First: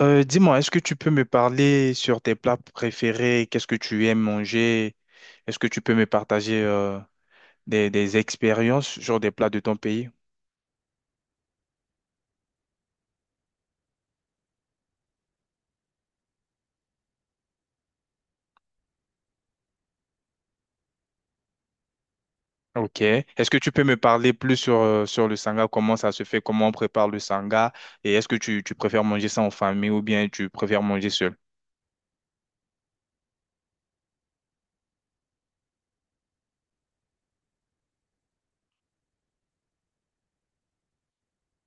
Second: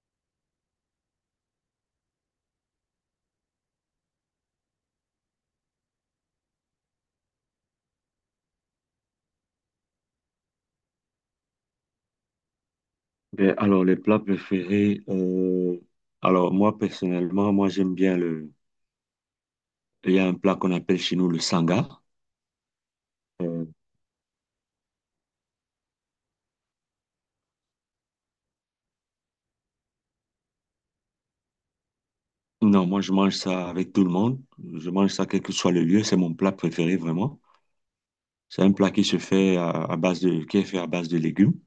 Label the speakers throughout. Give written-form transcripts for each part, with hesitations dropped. Speaker 1: Dis-moi, est-ce que tu peux me parler sur tes plats préférés? Qu'est-ce que tu aimes manger? Est-ce que tu peux me partager des expériences sur des plats de ton pays?
Speaker 2: Ben, alors, les plats préférés, alors moi personnellement, moi j'aime bien le... Il y a un plat qu'on appelle chez nous le sanga.
Speaker 1: Ok. Est-ce que
Speaker 2: Euh,
Speaker 1: tu peux me parler plus sur, sur le sanga? Comment ça se fait? Comment on prépare le sanga? Et est-ce que tu préfères manger ça en famille ou bien tu préfères manger seul?
Speaker 2: non, moi je mange ça avec tout le monde. Je mange ça quel que soit le lieu. C'est mon plat préféré vraiment. C'est un plat qui se fait à base de... qui est fait à base de légumes,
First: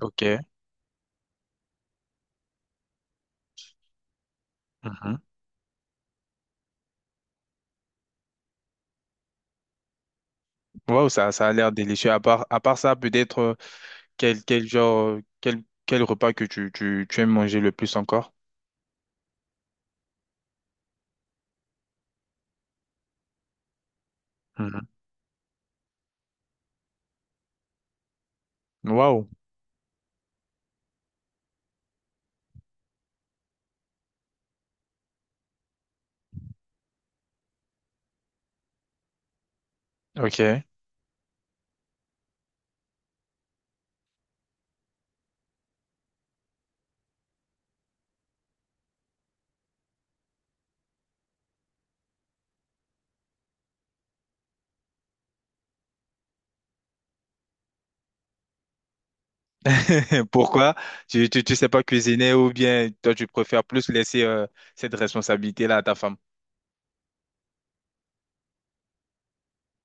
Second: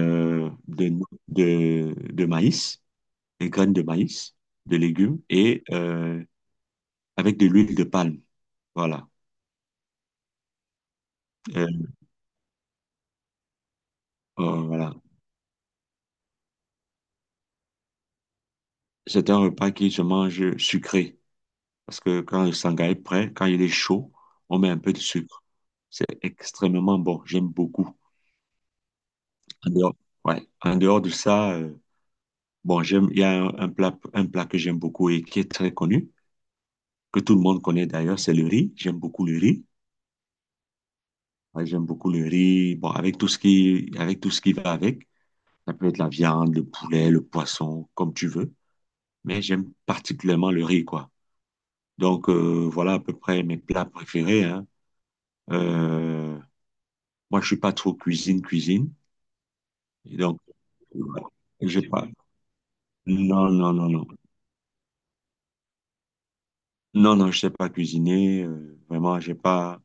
Speaker 1: Ok.
Speaker 2: de, no- de maïs, des graines de maïs, de
Speaker 1: Mhm.
Speaker 2: légumes et avec de l'huile de palme. Voilà.
Speaker 1: Wow, ça a
Speaker 2: Euh,
Speaker 1: l'air délicieux. À part ça, peut-être euh, quel, quel
Speaker 2: voilà.
Speaker 1: genre, euh, quel, quel repas que tu aimes manger le plus encore?
Speaker 2: C'est un repas qui se mange sucré. Parce que quand le sangai est prêt, quand il est chaud, on met un peu de sucre. C'est extrêmement bon. J'aime beaucoup.
Speaker 1: Waouh,
Speaker 2: En dehors, ouais. En dehors de ça, bon, j'aime, il y a un plat que j'aime beaucoup et qui est très connu, que tout le monde connaît d'ailleurs, c'est le riz. J'aime beaucoup le riz.
Speaker 1: ok.
Speaker 2: Ouais, j'aime beaucoup le riz. Bon, avec avec tout ce qui va avec. Ça peut être la viande, le poulet, le poisson, comme tu veux. Mais j'aime particulièrement le riz, quoi. Donc, voilà à peu près mes plats préférés, hein. Euh, Moi, je suis pas trop cuisine. Et donc,
Speaker 1: Pourquoi?
Speaker 2: ouais,
Speaker 1: Tu sais pas
Speaker 2: j'ai pas.
Speaker 1: cuisiner ou bien toi tu
Speaker 2: Non,
Speaker 1: préfères
Speaker 2: non,
Speaker 1: plus
Speaker 2: non, non.
Speaker 1: laisser cette responsabilité-là à ta femme?
Speaker 2: Non, non, je sais pas cuisiner. Vraiment, j'ai pas.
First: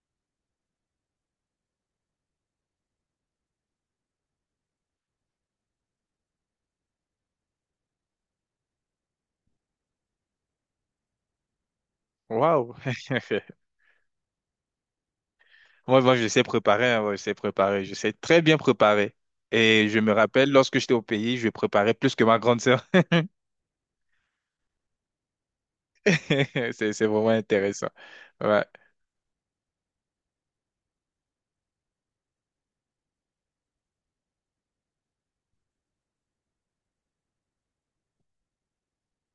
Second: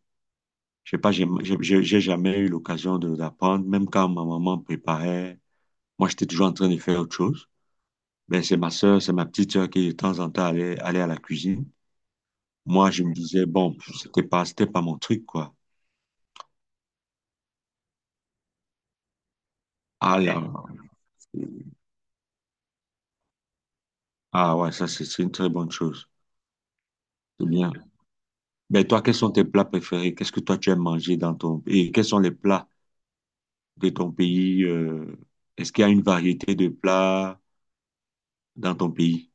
Speaker 2: J'ai jamais eu l'occasion de d'apprendre. Même quand ma maman préparait, moi, j'étais toujours en train de faire autre chose. Ben, c'est ma petite sœur qui, de temps en temps, allait à la cuisine.
Speaker 1: Waouh.
Speaker 2: Moi, je me disais, bon, c'était pas mon truc, quoi.
Speaker 1: Moi, je sais préparer, hein, ouais, je sais préparer, je sais très bien préparer. Et je me
Speaker 2: Ah là,
Speaker 1: rappelle, lorsque j'étais au pays, je préparais plus que ma grande sœur.
Speaker 2: ah ouais, ça, c'est une très bonne chose.
Speaker 1: C'est vraiment
Speaker 2: C'est bien.
Speaker 1: intéressant. Ouais.
Speaker 2: Ben, toi, quels sont tes plats préférés? Qu'est-ce que toi, tu aimes manger dans ton... Et quels sont les plats de ton pays, est-ce qu'il y a une variété de plats dans ton pays?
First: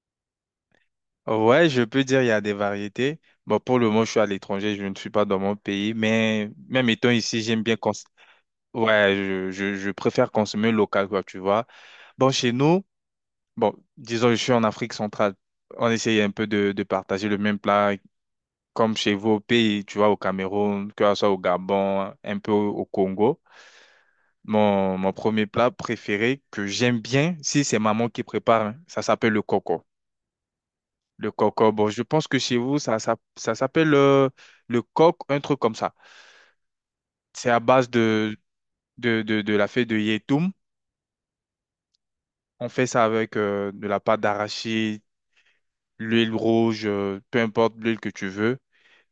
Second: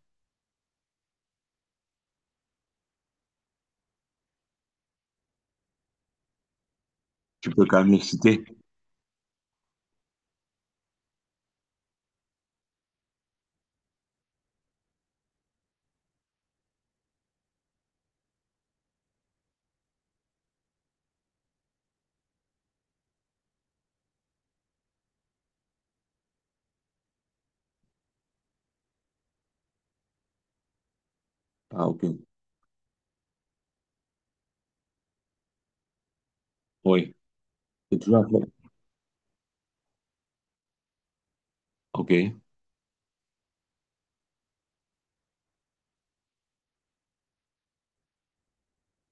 Speaker 1: Ouais, je peux dire il y a des variétés. Bon, pour le moment, je suis à l'étranger, je ne suis pas dans mon pays, mais même étant ici,
Speaker 2: Tu
Speaker 1: j'aime
Speaker 2: peux
Speaker 1: bien
Speaker 2: quand
Speaker 1: cons-
Speaker 2: même les citer?
Speaker 1: Ouais, je préfère consommer local, quoi, tu vois. Bon, chez nous, bon, disons, je suis en Afrique centrale. On essaye un peu de partager le même plat comme chez vous au pays, tu vois, au Cameroun, que ce soit au Gabon, un peu au Congo. Mon premier plat préféré que j'aime bien, si c'est maman qui prépare, hein, ça s'appelle le coco. Le coco,
Speaker 2: Ah,
Speaker 1: bon, je
Speaker 2: ok.
Speaker 1: pense que chez vous, ça s'appelle le coq, un truc comme ça.
Speaker 2: Oui,
Speaker 1: C'est à base
Speaker 2: c'est toujours à
Speaker 1: de,
Speaker 2: faire.
Speaker 1: de, de, de la feuille de yétoum.
Speaker 2: Ok.
Speaker 1: On fait ça avec de la pâte d'arachide, l'huile rouge, peu importe l'huile que tu veux.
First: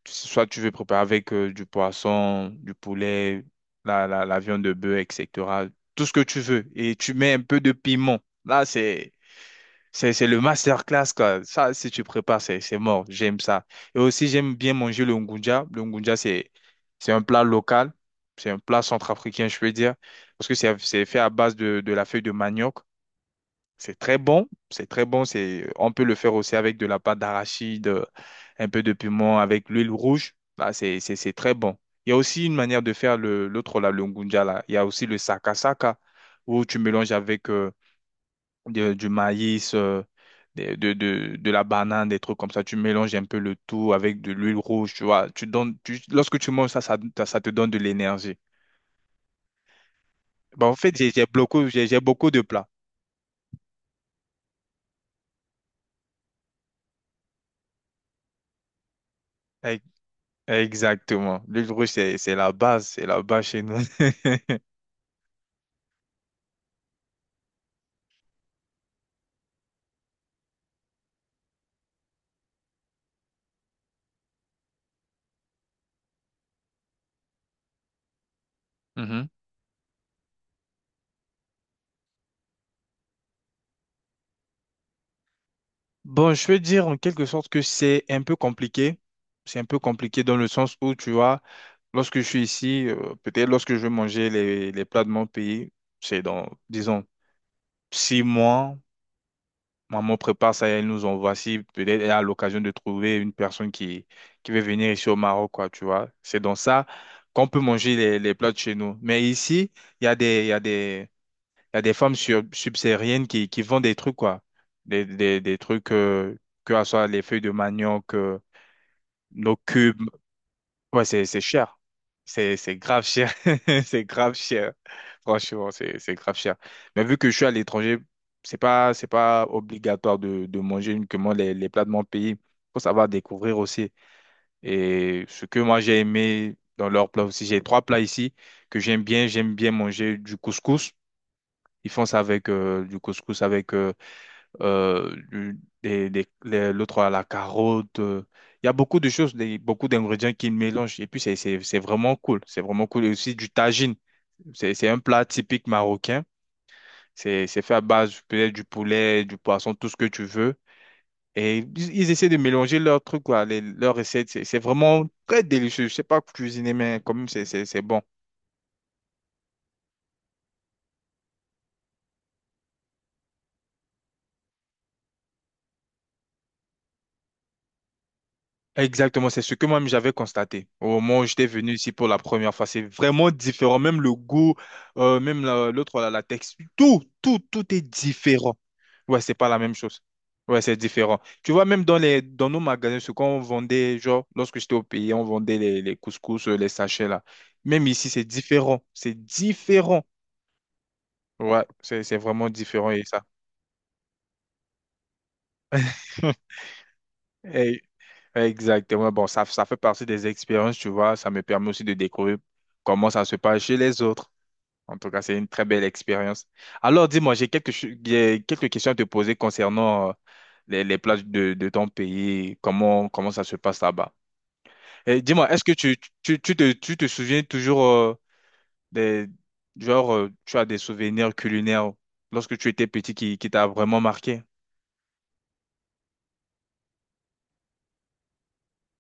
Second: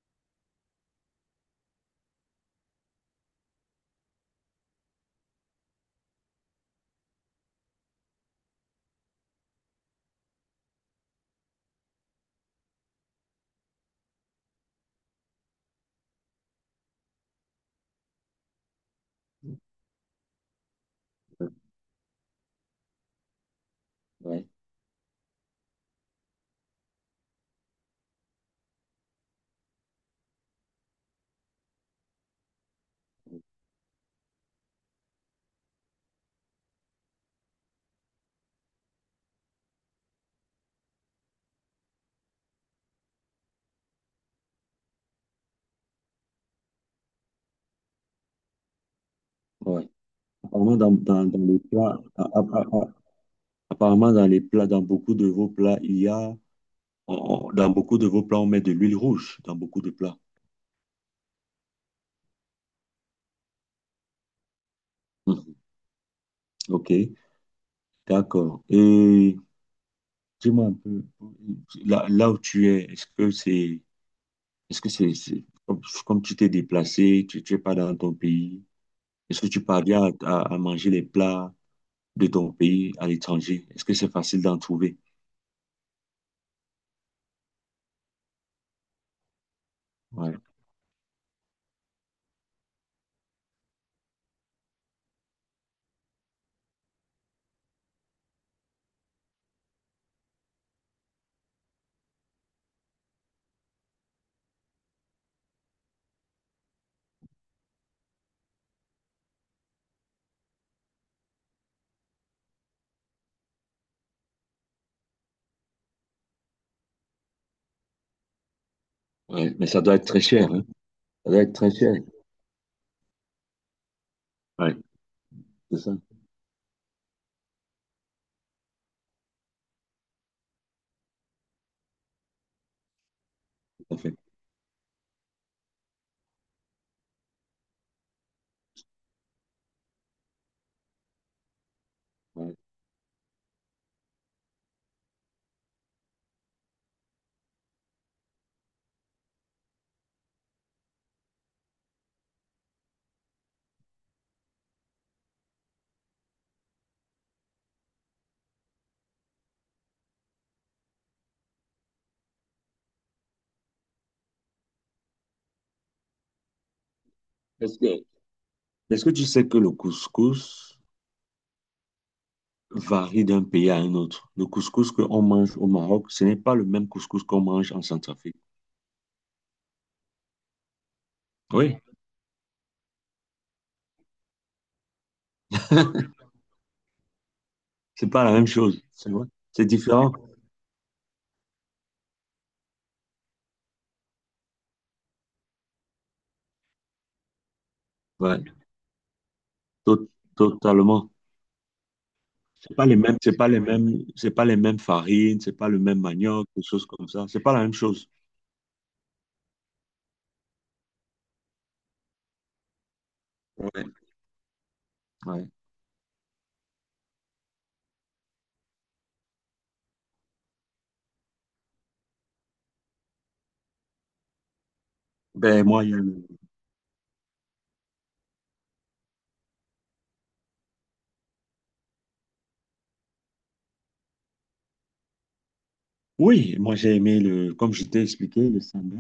Speaker 1: Soit tu veux préparer avec du poisson, du poulet, la viande de bœuf, etc. Tout ce que tu veux. Et tu mets un peu de piment. Là, c'est le masterclass, quoi. Ça, si tu prépares, c'est mort. J'aime ça. Et aussi, j'aime bien manger le ngunja. Le ngunja, c'est un plat local. C'est un plat centrafricain, je peux dire. Parce que c'est fait à base de la feuille de manioc. C'est très
Speaker 2: Ouais,
Speaker 1: bon, c'est très bon. C'est, on peut le faire aussi avec de la pâte d'arachide, un peu de piment, avec l'huile rouge. Là, c'est très bon. Il y a aussi une manière de faire le, l'autre, là, le ngunja, là. Il y a aussi le sakasaka, où tu mélanges avec du maïs, de la banane, des trucs comme ça. Tu mélanges un peu le tout avec de l'huile rouge, tu vois. Tu donnes, tu- lorsque tu manges ça, ça te donne de l'énergie.
Speaker 2: ouais.
Speaker 1: Bah, en
Speaker 2: Apparemment,
Speaker 1: fait, j'ai j'ai
Speaker 2: dans les
Speaker 1: beaucoup, j'ai j'ai
Speaker 2: plats,
Speaker 1: beaucoup de plats.
Speaker 2: apparemment, dans les plats, dans beaucoup de vos plats, il y a, dans beaucoup de vos plats, on met de l'huile rouge, dans beaucoup de plats.
Speaker 1: Exactement. L'huile rouge, c'est la base chez nous.
Speaker 2: Mhm. Ok, d'accord. Et dis-moi un peu, là où tu es, est-ce que c'est, comme, comme tu t'es déplacé, tu es pas dans ton pays.
Speaker 1: Mhm.
Speaker 2: Est-ce que tu parviens à manger les plats de ton pays à l'étranger? Est-ce que c'est facile d'en trouver?
Speaker 1: Bon, je veux dire en quelque sorte que c'est un peu compliqué. C'est un peu compliqué
Speaker 2: Ouais,
Speaker 1: dans le sens où, tu vois, lorsque je suis ici, peut-être lorsque je vais manger les plats de mon pays, c'est dans, disons, six mois, maman prépare ça et elle nous envoie. Si peut-être elle a l'occasion de trouver une personne qui veut venir ici au Maroc, quoi, tu vois. C'est dans ça qu'on peut manger les plats de chez nous. Mais ici, il y a des il y a des femmes subsahariennes qui vendent des trucs, quoi. Des trucs, que ce soit les feuilles de manioc,
Speaker 2: ouais,
Speaker 1: nos
Speaker 2: mais ça doit
Speaker 1: cubes.
Speaker 2: être très cher, hein?
Speaker 1: Ouais,
Speaker 2: Ça
Speaker 1: c'est
Speaker 2: doit être très
Speaker 1: cher.
Speaker 2: cher.
Speaker 1: C'est grave cher. C'est grave cher.
Speaker 2: Ouais,
Speaker 1: Franchement,
Speaker 2: c'est ça,
Speaker 1: c'est grave cher. Mais vu que je suis à l'étranger, c'est pas obligatoire de manger uniquement les plats de mon pays. Faut savoir découvrir aussi.
Speaker 2: tout à fait.
Speaker 1: Et ce que moi j'ai aimé dans leurs plats aussi, j'ai trois plats ici que j'aime bien. J'aime bien manger du couscous. Ils font ça avec
Speaker 2: Ouais.
Speaker 1: du couscous avec l'autre à la carotte. Il y a beaucoup de choses, beaucoup d'ingrédients qu'ils mélangent. Et puis, c'est vraiment cool. C'est vraiment cool. Et aussi du tagine. C'est un plat typique marocain. C'est fait à base peut-être du poulet, du poisson, tout ce que tu veux. Et ils essaient de mélanger leurs trucs, quoi, leurs recettes. C'est vraiment très délicieux. Je sais pas cuisiner, mais quand même,
Speaker 2: Est-ce
Speaker 1: c'est bon.
Speaker 2: que, est-ce que tu sais que le couscous varie d'un pays à un autre? Le couscous qu'on mange au Maroc, ce n'est pas le même couscous qu'on mange en Centrafrique.
Speaker 1: Exactement, c'est ce que moi-même j'avais constaté au moment où j'étais venu
Speaker 2: Oui,
Speaker 1: ici pour la première fois. C'est vraiment différent, même le goût, même la texture, tout, tout est
Speaker 2: c'est pas la même
Speaker 1: différent.
Speaker 2: chose, c'est
Speaker 1: Ouais,
Speaker 2: vrai.
Speaker 1: c'est pas la
Speaker 2: C'est
Speaker 1: même chose.
Speaker 2: différent.
Speaker 1: Ouais, c'est différent. Tu vois, même dans dans nos magasins, ce qu'on vendait, genre, lorsque j'étais au pays, on vendait les couscous, les sachets là. Même ici, c'est
Speaker 2: Ouais,
Speaker 1: différent. C'est différent.
Speaker 2: to- totalement.
Speaker 1: Ouais, c'est vraiment différent et ça.
Speaker 2: C'est pas les mêmes farines, c'est pas le même manioc, des choses comme ça. C'est pas la même chose.
Speaker 1: Exactement. Bon, ça fait partie des expériences, tu vois. Ça me permet aussi de découvrir comment ça se passe chez
Speaker 2: Ouais,
Speaker 1: les autres. En tout cas, c'est une
Speaker 2: ouais.
Speaker 1: très belle expérience. Alors, dis-moi, j'ai quelques questions à te poser concernant les plages de ton pays. Comment ça se passe là-bas? Et dis-moi, est-ce
Speaker 2: Ben,
Speaker 1: que
Speaker 2: moi, il y a le-
Speaker 1: tu te souviens toujours des... Genre, tu as des souvenirs culinaires lorsque tu étais petit qui t'a vraiment marqué?
Speaker 2: oui, moi, j'ai aimé le, comme je t'ai expliqué, le samba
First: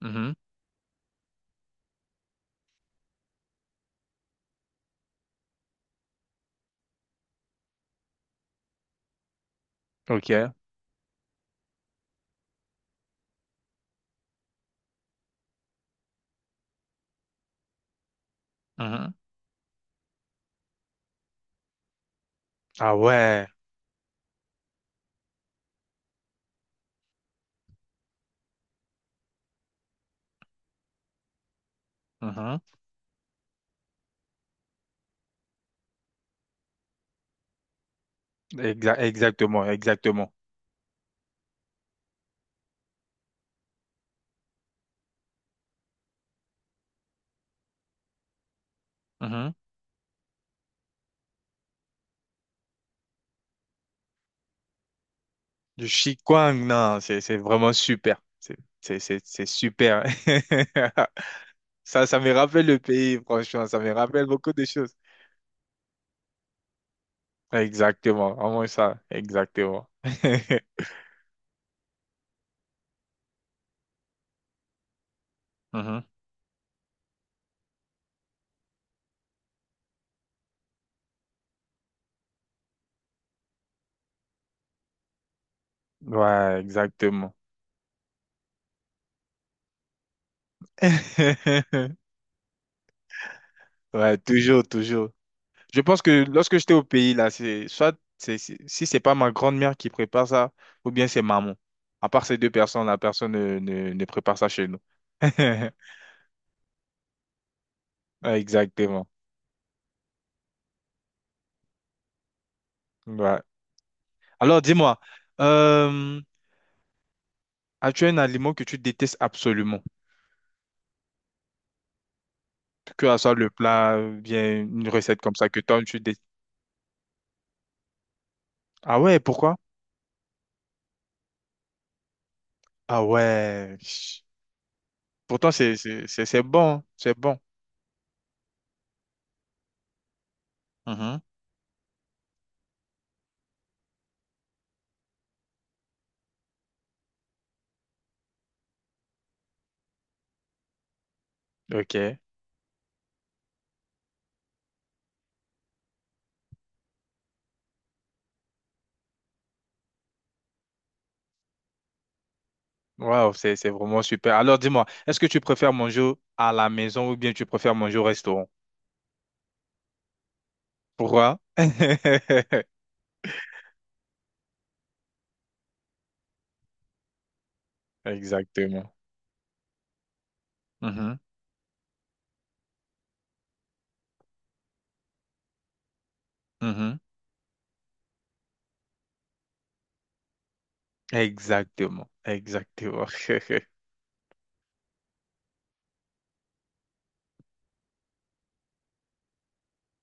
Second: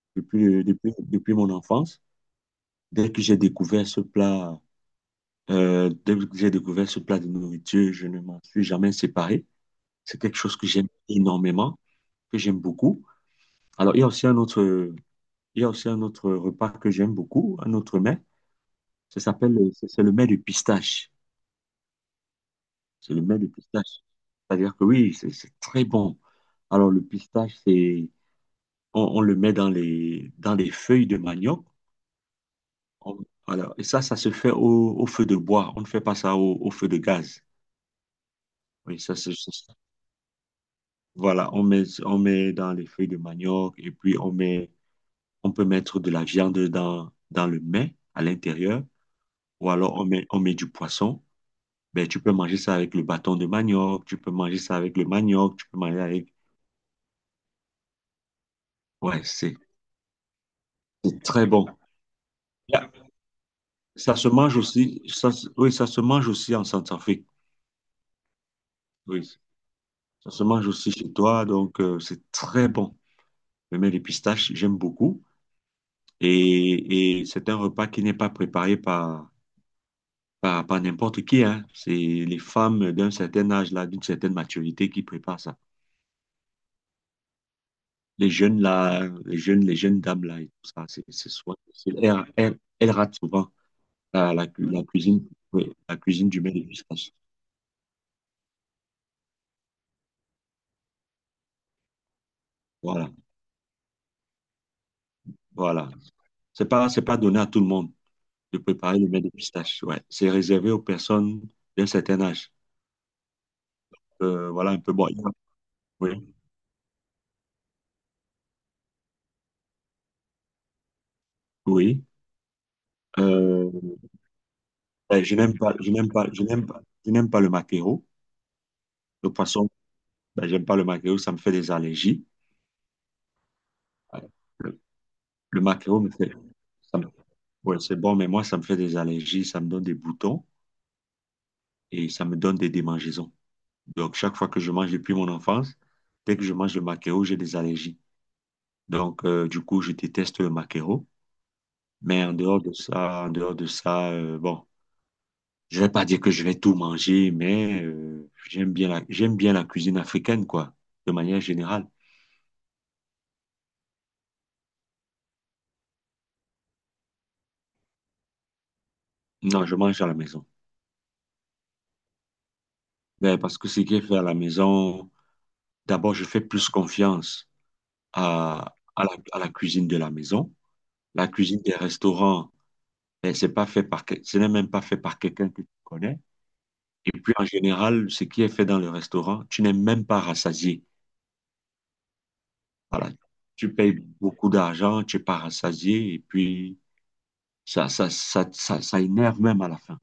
Speaker 1: Mhm.
Speaker 2: depuis mon enfance. Dès que j'ai découvert ce plat, Dès que j'ai découvert ce plat de nourriture, je ne m'en suis jamais séparé. C'est quelque
Speaker 1: OK.
Speaker 2: chose que j'aime énormément, que j'aime beaucoup. Alors, il y a aussi un autre repas que j'aime beaucoup, un autre mets.
Speaker 1: Mhm.
Speaker 2: Ça s'appelle, c'est le mets de pistache.
Speaker 1: Ah
Speaker 2: C'est le mets
Speaker 1: ouais.
Speaker 2: de pistache. C'est-à-dire que oui, c'est très bon. Alors, le pistache, c'est on le met dans les feuilles de manioc. On- voilà. Et ça se fait au feu de bois. On ne fait pas ça au feu de gaz. Oui, ça,
Speaker 1: Exactement, exactement.
Speaker 2: voilà, on met dans les feuilles de manioc et puis on peut mettre de la viande dans le mets à l'intérieur
Speaker 1: Mhm.
Speaker 2: ou alors on met du poisson. Ben, tu peux manger ça avec le bâton de manioc, tu peux manger ça avec le manioc, tu peux
Speaker 1: Du
Speaker 2: manger avec...
Speaker 1: Qigong, non, c'est vraiment super.
Speaker 2: Ouais,
Speaker 1: C'est super.
Speaker 2: c'est très bon.
Speaker 1: Ça me rappelle le
Speaker 2: Là,
Speaker 1: pays, franchement. Ça me
Speaker 2: ça
Speaker 1: rappelle
Speaker 2: se
Speaker 1: beaucoup
Speaker 2: mange
Speaker 1: de choses.
Speaker 2: aussi, oui, ça se mange aussi en Centrafrique.
Speaker 1: Exactement, vraiment ça.
Speaker 2: Oui,
Speaker 1: Exactement.
Speaker 2: ça se mange aussi chez toi, donc c'est très bon. Le miel de pistache, j'aime beaucoup.
Speaker 1: Mhm.
Speaker 2: Et c'est un repas qui n'est pas préparé par n'importe qui, hein. C'est les femmes d'un certain âge, là, d'une certaine maturité qui préparent ça.
Speaker 1: Ouais, exactement.
Speaker 2: Les jeunes dames, là, et tout ça, c'est, elles ratent souvent
Speaker 1: Ouais, toujours,
Speaker 2: la
Speaker 1: toujours.
Speaker 2: cuisine, oui,
Speaker 1: Je
Speaker 2: la
Speaker 1: pense que
Speaker 2: cuisine du miel
Speaker 1: lorsque
Speaker 2: de
Speaker 1: j'étais au
Speaker 2: pistache.
Speaker 1: pays, là, c'est soit si c'est pas ma grand-mère qui prépare ça, ou bien c'est maman. À part ces deux personnes, la
Speaker 2: Voilà,
Speaker 1: personne ne prépare ça chez nous.
Speaker 2: voilà. C'est pas donné à tout le monde
Speaker 1: Ouais,
Speaker 2: de préparer
Speaker 1: exactement.
Speaker 2: le miel de pistache, ouais. C'est réservé aux personnes d'un certain âge.
Speaker 1: Ouais. Alors,
Speaker 2: Voilà, un peu
Speaker 1: dis-moi,
Speaker 2: bon.
Speaker 1: euh,
Speaker 2: Oui,
Speaker 1: as-tu un aliment que tu détestes absolument?
Speaker 2: oui.
Speaker 1: Que ce soit le
Speaker 2: Euh,
Speaker 1: plat, bien une recette
Speaker 2: ben,
Speaker 1: comme
Speaker 2: je
Speaker 1: ça
Speaker 2: n'aime
Speaker 1: que
Speaker 2: pas,
Speaker 1: toi,
Speaker 2: je
Speaker 1: tu
Speaker 2: n'aime
Speaker 1: détestes.
Speaker 2: pas, je n'aime pas, je n'aime pas le maquereau.
Speaker 1: Ah ouais,
Speaker 2: Le
Speaker 1: pourquoi?
Speaker 2: poisson, ben, j'aime pas le maquereau, ça me fait des allergies.
Speaker 1: Ah ouais. Chut.
Speaker 2: Le,
Speaker 1: Pourtant,
Speaker 2: le maquereau me fait,
Speaker 1: c'est bon, hein,
Speaker 2: ça me-
Speaker 1: c'est bon.
Speaker 2: ouais, c'est bon, mais moi, ça me fait des allergies, ça me donne des boutons
Speaker 1: Mhm.
Speaker 2: et ça me donne des démangeaisons. Donc, chaque fois que je mange depuis mon enfance, dès que je mange le maquereau, j'ai des allergies. Donc, du coup, je déteste le maquereau.
Speaker 1: Ok.
Speaker 2: Mais en dehors de ça, bon. Je vais pas dire que je vais tout manger, mais j'aime bien la cuisine africaine, quoi, de manière générale.
Speaker 1: Waouh, c'est vraiment super. Alors, dis-moi, est-ce que tu préfères manger à la maison ou bien tu préfères manger au restaurant?
Speaker 2: Non, je mange à la maison.
Speaker 1: Pourquoi?
Speaker 2: Ben, parce que ce qui est fait à la maison, d'abord, je fais plus confiance
Speaker 1: Exactement.
Speaker 2: à la cuisine de la maison.
Speaker 1: Mhm.
Speaker 2: La cuisine des restaurants, ben, c'est pas fait ce n'est même pas fait par quelqu'un que tu connais.
Speaker 1: Mhm.
Speaker 2: Et puis, en général, ce qui est fait dans le restaurant, tu n'es même pas rassasié.
Speaker 1: Exactement. Exactement.
Speaker 2: Voilà. Tu payes beaucoup d'argent, tu n'es pas rassasié, et puis ça énerve même à la fin.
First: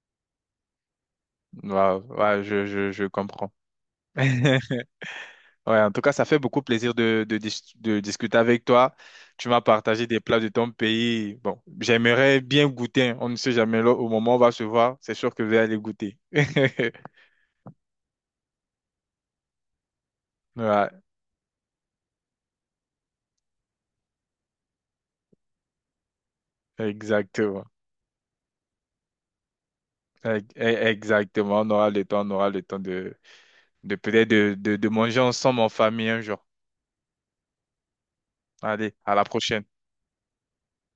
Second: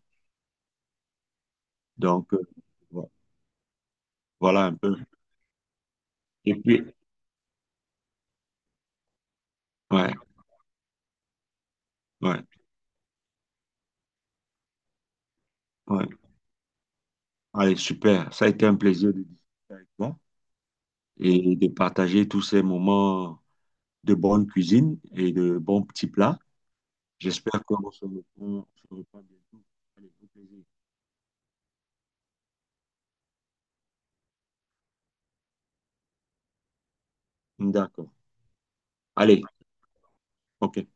Speaker 1: Ouais,
Speaker 2: Donc,
Speaker 1: ouais, je
Speaker 2: vo-
Speaker 1: comprends.
Speaker 2: voilà un peu.
Speaker 1: Ouais, en tout cas, ça fait
Speaker 2: Et
Speaker 1: beaucoup
Speaker 2: puis,
Speaker 1: plaisir de discuter avec toi. Tu m'as partagé
Speaker 2: ouais,
Speaker 1: des plats de ton pays. Bon, j'aimerais
Speaker 2: ouais,
Speaker 1: bien goûter, hein. On ne sait jamais là, au moment où on va se voir. C'est sûr que je vais aller
Speaker 2: ouais.
Speaker 1: goûter.
Speaker 2: Allez, super. Ça a été un plaisir de discuter avec toi
Speaker 1: Ouais,
Speaker 2: et de partager tous ces moments de bonne cuisine et de bons petits plats. J'espère
Speaker 1: exactement.
Speaker 2: on se reprend bientôt. Allez, au plaisir.
Speaker 1: Exactement. On aura le temps, on aura le temps de peut-être de manger ensemble en famille un jour.
Speaker 2: D'accord.
Speaker 1: Allez, à la
Speaker 2: Allez,
Speaker 1: prochaine.
Speaker 2: OK.